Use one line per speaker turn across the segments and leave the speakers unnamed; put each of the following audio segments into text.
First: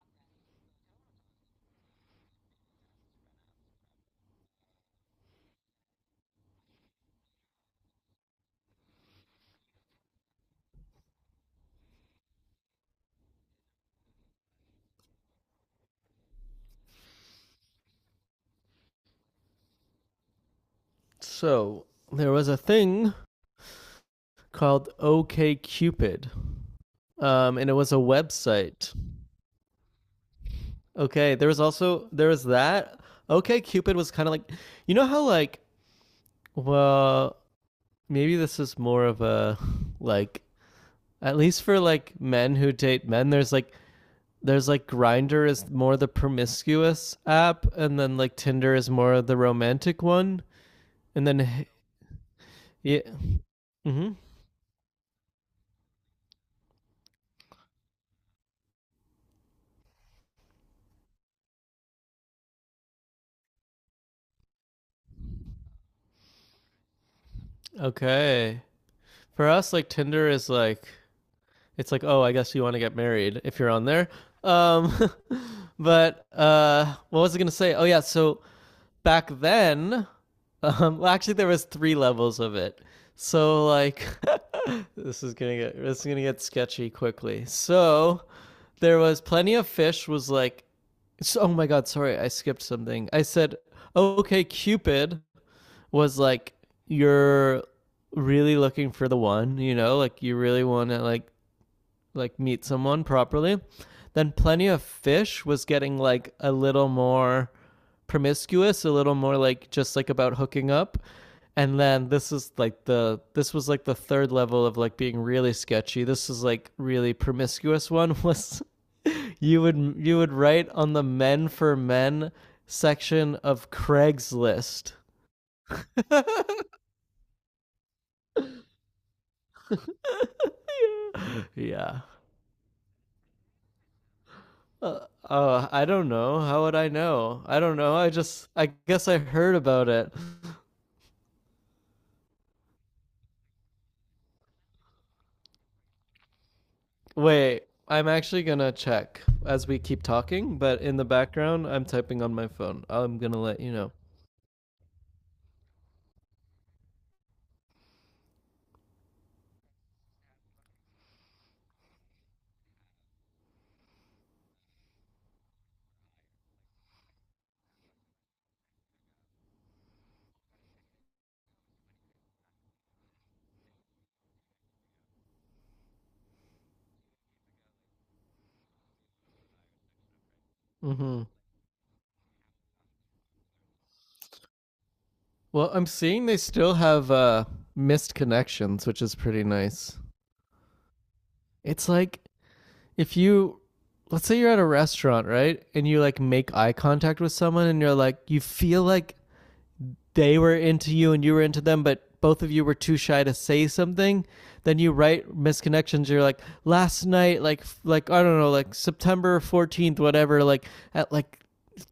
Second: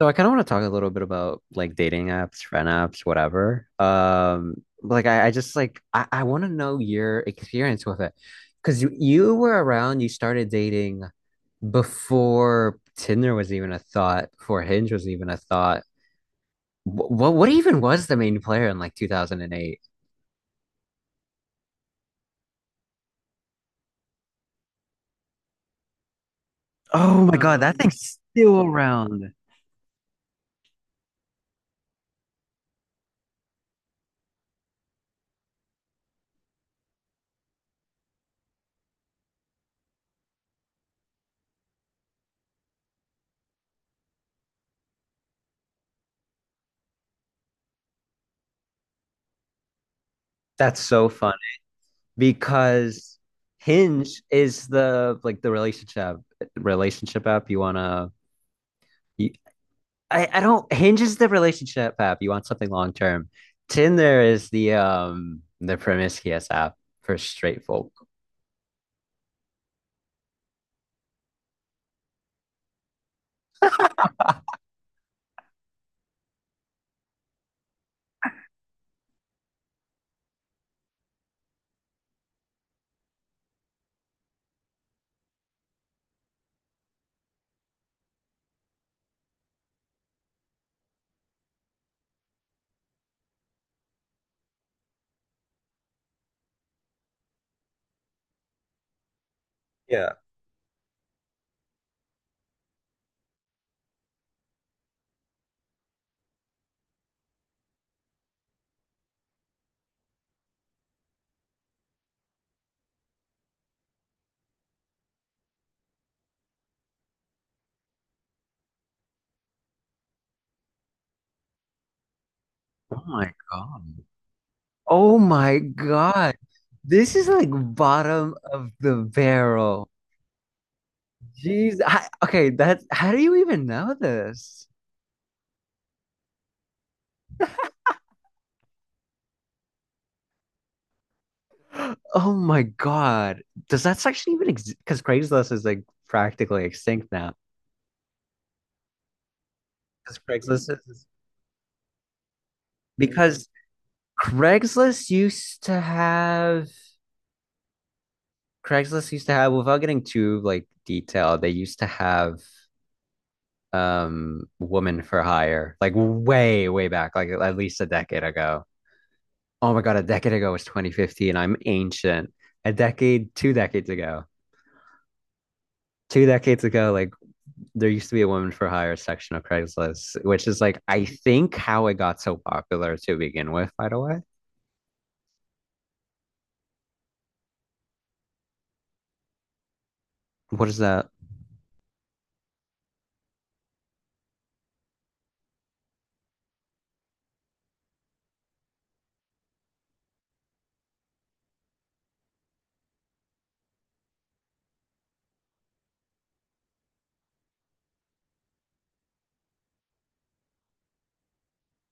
So I kind of want to talk a little bit about like dating apps, friend apps, whatever. Like I just like I want to know your experience with it because you were around, you started dating before Tinder was even a thought, before Hinge was even a thought. What even was the main player in like 2008?
So there was a thing called OKCupid,
Oh my God,
and
that
it
Um,
was a
thing's still
website.
around.
Okay, there was that. OKCupid was kind of like, you know how like, well, maybe this is more of a like, at least for like men who date men. There's like Grindr is more the promiscuous app, and then like Tinder is more the romantic one,
That's so
and
funny
then, yeah,
because
mm-hmm.
Hinge is the like the relationship relationship app you want to. I don't. Hinge is the relationship app. You want something long term. Tinder is the promiscuous app for straight folk.
Okay. For us, like Tinder is like, it's like, oh, I guess you want to get married if you're on there. Um, but what was I gonna say? Oh yeah, so back then, well, actually there was three levels of it. So like, this is gonna get sketchy quickly. So there was plenty of fish. Was like, so, oh my god, sorry, I skipped something. I said, okay, Cupid was like you're really looking for the one, you know,
Yeah.
like you really want to like meet someone properly, then Plenty of Fish was getting like a little more promiscuous, a little more like just like about hooking up. And then this is like the third level of like being really sketchy. This is like really promiscuous one was you would write on the men for men
Oh my
section of
God.
Craigslist.
Oh my God. This is like bottom of the barrel. Jeez.
Yeah.
Okay, that, how do you even know this?
Uh, I don't know. How would I know? I don't know. I guess I heard about it.
Oh my God. Does that section even exist? Because Craigslist is like practically extinct now.
Wait, I'm actually gonna check as we keep
Because
talking,
Craigslist
but in the
is
background, I'm typing on my phone. I'm gonna
because
let you know.
Craigslist used to have Craigslist used to have, without getting too like detailed, they used to have woman for hire, like way back, like at least a decade ago. Oh my God, a decade ago was 2015. I'm ancient. A decade, two decades ago. Two decades ago, like there used to be a woman for hire section of Craigslist, which is like I
hmm
think how it got so popular to begin with, by the way.
Well, I'm seeing they still have missed connections, which is pretty nice.
What is that?
It's like if you, let's say you're at a restaurant, right? And you like make eye contact with someone and you're like, you feel like they were into you and you were into them, but both of you were too shy to say something, then you write misconnections. You're like, last night, like I don't know, like September 14th, whatever. Like at like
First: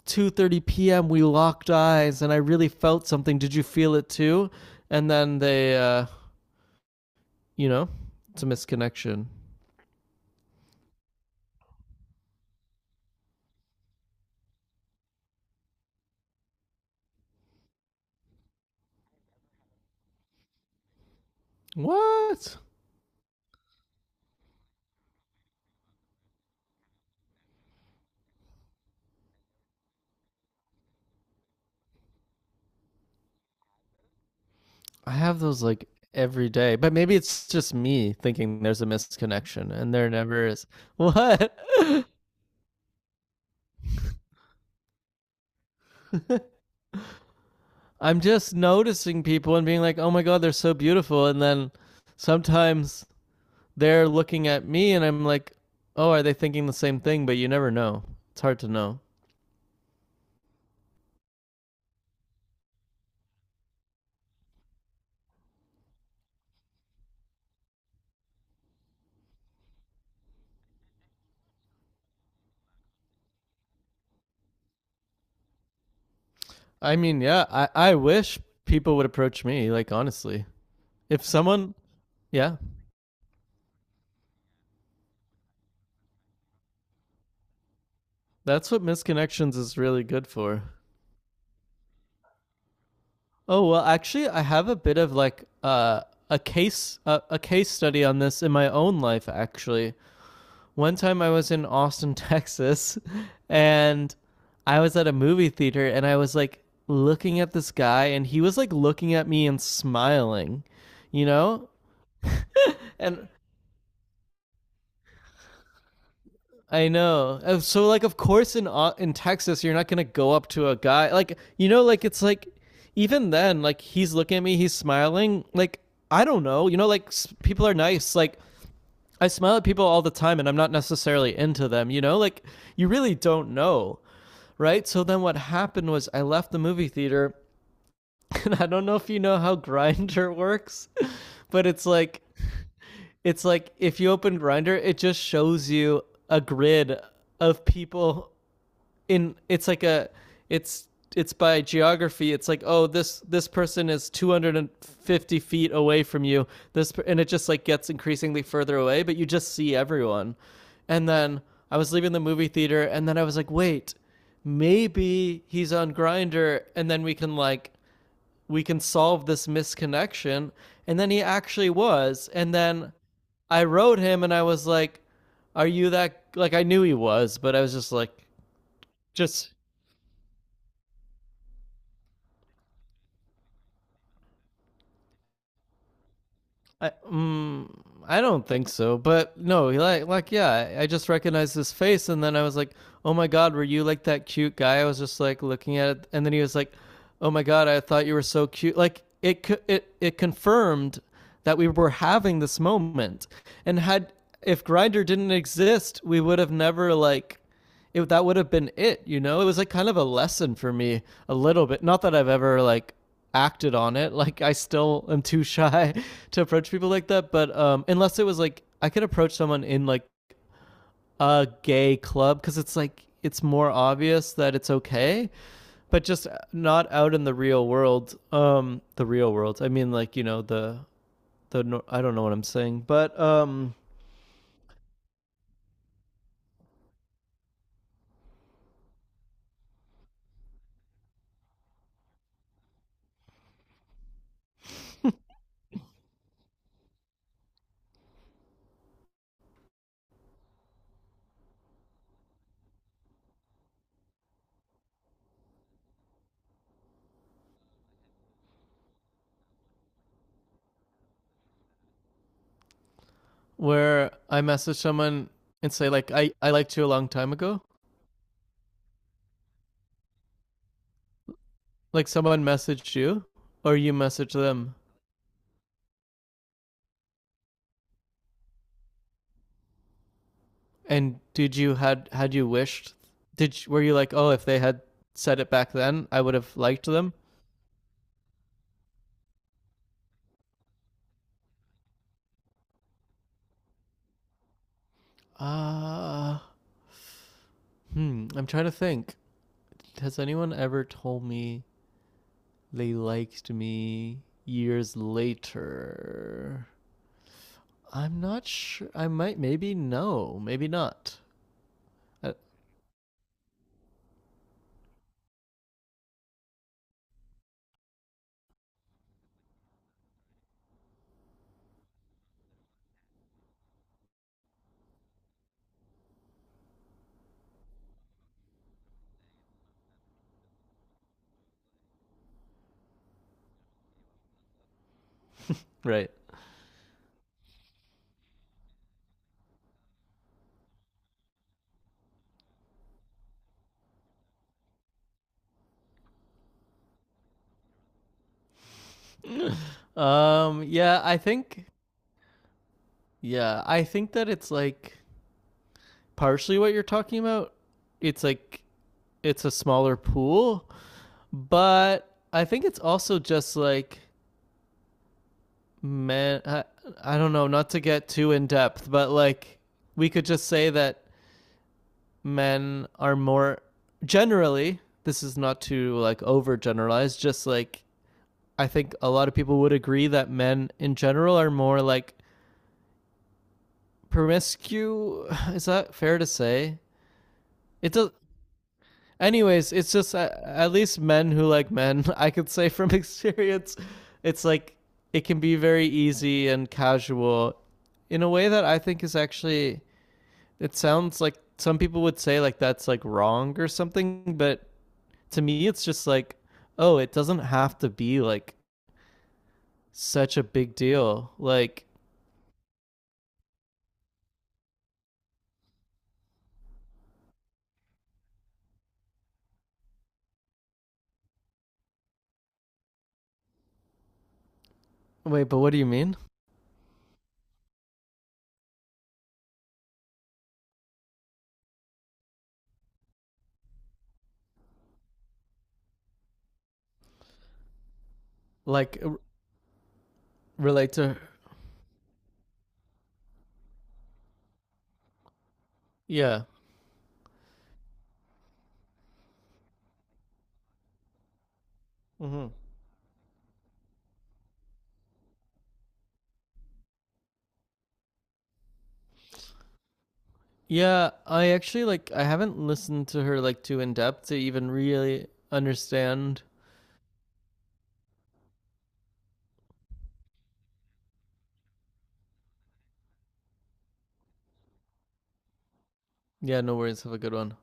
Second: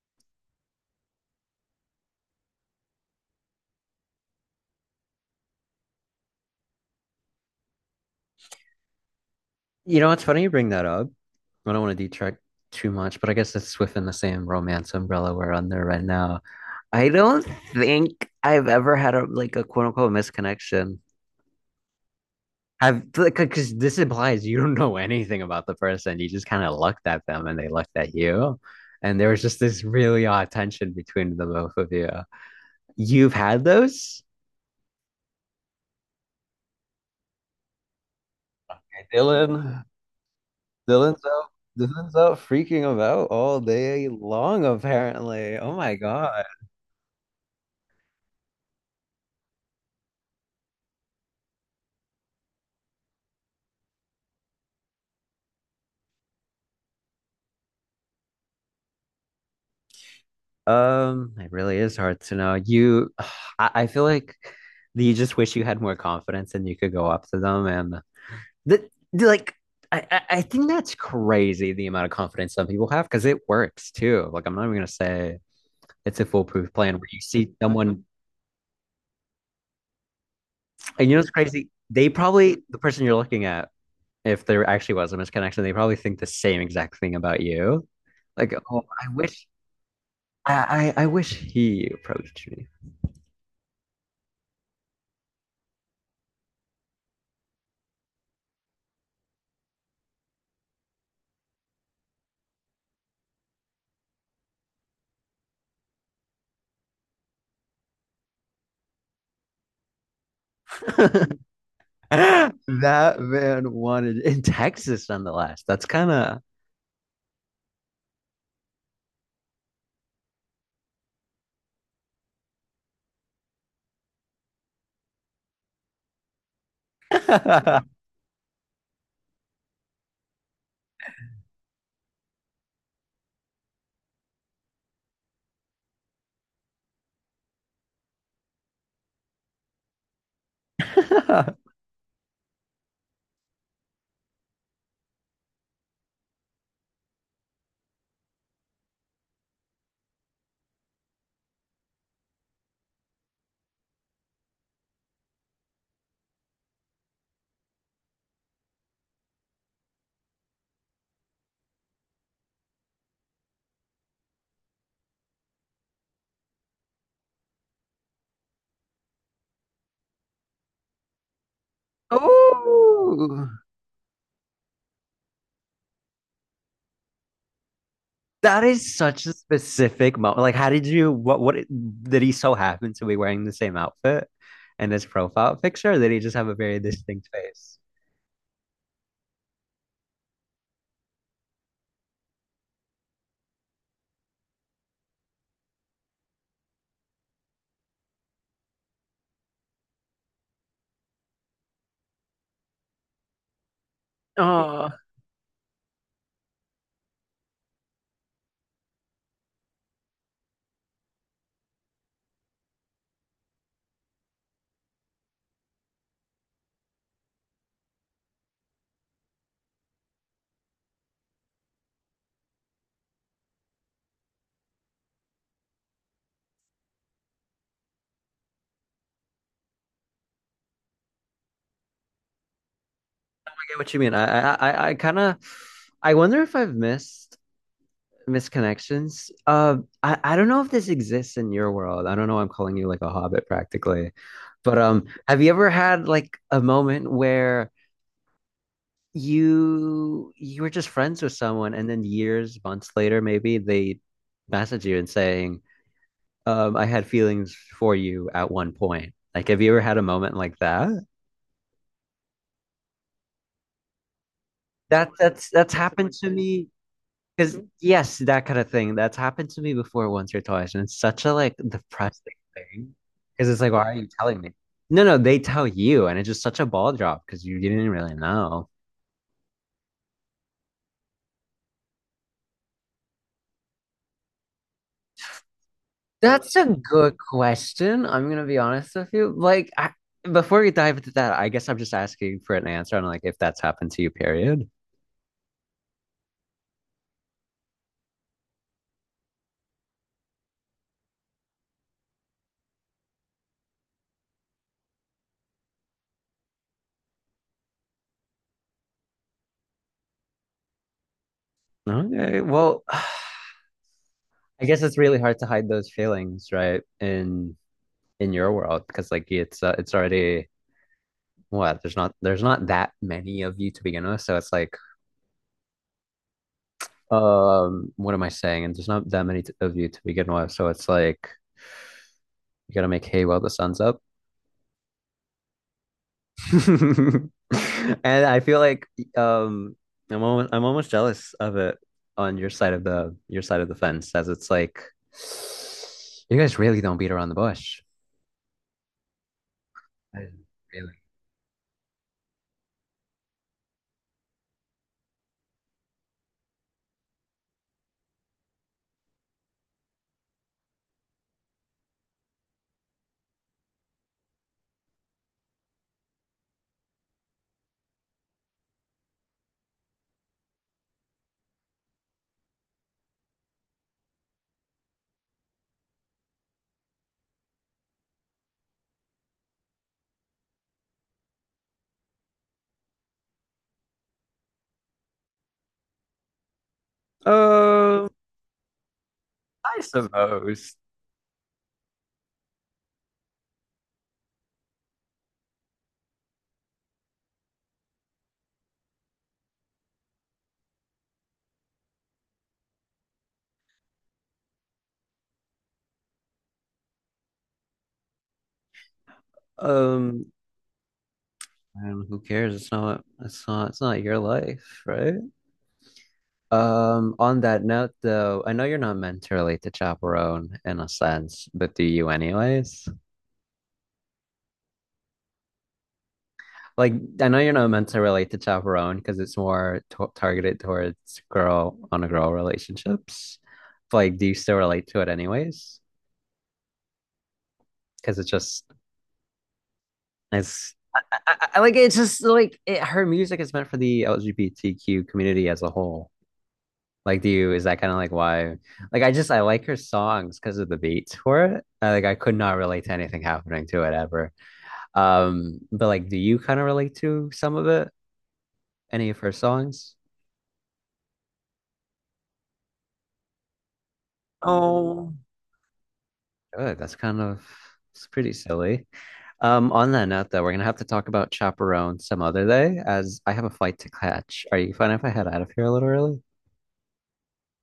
2:30 p.m., we locked eyes, and I really felt something. Did you feel it too? And then you know, it's a misconnection.
You know, it's funny you bring that up. I don't want to detract too much, but I guess it's within the same romance umbrella we're under right now. I don't think I've ever had a like a quote unquote misconnection.
What?
I've like because this implies you don't know anything about the person. You just kind of looked at them and they looked at you. And there was just this really odd tension between the both of you. You've had those?
I have those like every day, but maybe it's just me thinking there's a misconnection,
Dylan,
and there never is.
Dylan's
What?
Dylan's out freaking about all day long, apparently. Oh my God.
I'm just noticing people and being like, oh my God, they're so beautiful. And then sometimes they're looking at me and I'm like, oh, are they thinking the same thing? But you never know. It's hard to know.
It really is hard to know. You, I feel like you just wish you had more confidence and you could go up to them and like I think that's crazy the amount of confidence some people have because it works too. Like I'm not even gonna say it's a foolproof plan
I
where you
mean, yeah,
see
I
someone
wish people would approach me, like, honestly.
and you know
If
it's crazy.
someone,
They
Yeah,
probably, the person you're looking at, if there actually was a misconnection, they probably think the same exact thing about you. Like,
that's what
oh, I wish
misconnections is really good for.
I wish he approached me.
Oh, well, actually, I have a bit of like a case study on this in my own life, actually. One time I was in Austin, Texas, and I was at a movie theater and I was like looking at this guy and he was like looking at me and smiling, you know?
That
And
man wanted in Texas nonetheless. That's kind of
I know. So like of course in Texas you're not going to go up to a guy like you know like it's like even then like he's looking at me, he's smiling. Like I don't know. You know like people are nice. Like I smile at people all the time and I'm not necessarily into them, you know? Like you really don't know. Right? So then what happened was I left the movie theater, and I don't know if you know how Grinder works, but it's like if you open Grinder, it just shows you a grid of people in it's like a it's it's by geography it's like oh this person is 250 feet away from you this and it just like gets increasingly further away but you just see everyone and then I was leaving the movie theater and then I was like wait maybe he's on Grinder and then we can like we can solve this misconnection and then he actually was and then
oh,
I wrote him and I was like are you that like I knew he was but I was just like
that is such a
just
specific moment. Like, how did you, what did he so happen to be wearing the same outfit in his profile picture? Or did he just have a very
I,
distinct
um
face?
I don't think so, but no, like, yeah, I just recognized his face, and then I was like, oh my god, were you like that cute guy? I was just like looking at it, and then he was like, oh my god, I thought you were so cute. Like it confirmed that we were having this moment, and had if
Oh, I
Grinder didn't exist, we would have never like it that would have been it, you know? It was like kind of a lesson for me a little bit. Not that I've ever like acted on it. Like I still am too shy to approach people like that, but unless it was like I could approach someone in like a gay club cuz it's like it's more obvious that it's okay, but just not out in the real world. The real world. I mean like, you know, the the I don't know what I'm saying, but
get what you mean. I kind of, I wonder if I've missed misconnections. I don't know if this exists in your world. I don't know. I'm calling you like a hobbit practically, but have you ever had like a moment where you were just friends with someone, and then years, months later, maybe they message you and saying, I had feelings for you at one point. Like, have you ever had a moment like that?
where I message
That
someone
that's
and
that's
say like
happened to
I
me.
liked you a long time
Because
ago.
yes, that kind of thing. That's happened to me before once or twice, and it's such a like
Like
depressing
someone messaged
thing.
you,
Because it's like,
or
why
you
are you
messaged
telling me?
them,
No, no, they tell you, and it's just such a ball drop because you didn't really know.
and did you had you wished? Were you like, oh, if they had said it back then, I would
That's
have
a
liked them.
good question. I'm gonna be honest with you. Before we dive into that, I guess I'm just asking for an answer on like if that's happened to you, period.
Uh, hmm. I'm trying to think. Has anyone ever told me they liked me years later? I'm not sure. I might, maybe no, maybe not. Uh,
Okay. Well, I guess it's really hard to hide those feelings, right? In your world, because like it's already what, there's not that many of you to begin with, so it's like what am I saying, and there's not that many of you to begin with, so it's like you gotta make hay while the sun's up.
right.
And I feel like um I'm almost jealous of it on your side of the fence, as it's like you guys really don't beat around the bush. I- Really.
Yeah. I think. Yeah. I think that it's like partially what you're talking about. It's like it's a smaller pool, but I think it's also just like men. I don't know, not to get too in depth, but like we could just say that men are more generally. This is not to like over generalize, just like I think a lot of people would agree that men in general are more like promiscuous. Is that fair to say? It
um
does. Anyways,
I
it's just at
suppose.
least men who like men, I could say from experience, it's like it can be very easy and casual in a way that I think is actually it sounds like some people would say like that's like wrong or something, but to me it's just like oh, it doesn't have to be like
um
such a big deal. Like
and who cares, it's not your life, right? On that note, though, I know you're not meant to relate to Chaperone in a sense, but do you anyways?
wait, but what do you mean?
Like, I know you're not meant to relate to Chaperone because it's more to targeted towards girl on a girl relationships. But, like, do you still relate to it anyways? Because it just
Like
it's
relate to
like it's just like it, her music is meant for the LGBTQ community as a whole.
yeah.
Like, do you, is that kind of like why? Like, I like her songs because of the beats for it. Like, I could
Mm-hmm.
not relate to anything happening to it ever. But like, do you kind of relate to some of it? Any of her songs?
Yeah, I actually like I haven't listened to her like too in depth to even
Oh,
really understand.
good. That's kind of, it's pretty silly. On that note, though, we're gonna have to talk about Chaperone some other day as I have a flight to catch. Are you fine if I head out of here a little early?
Yeah, no worries. Have a good one.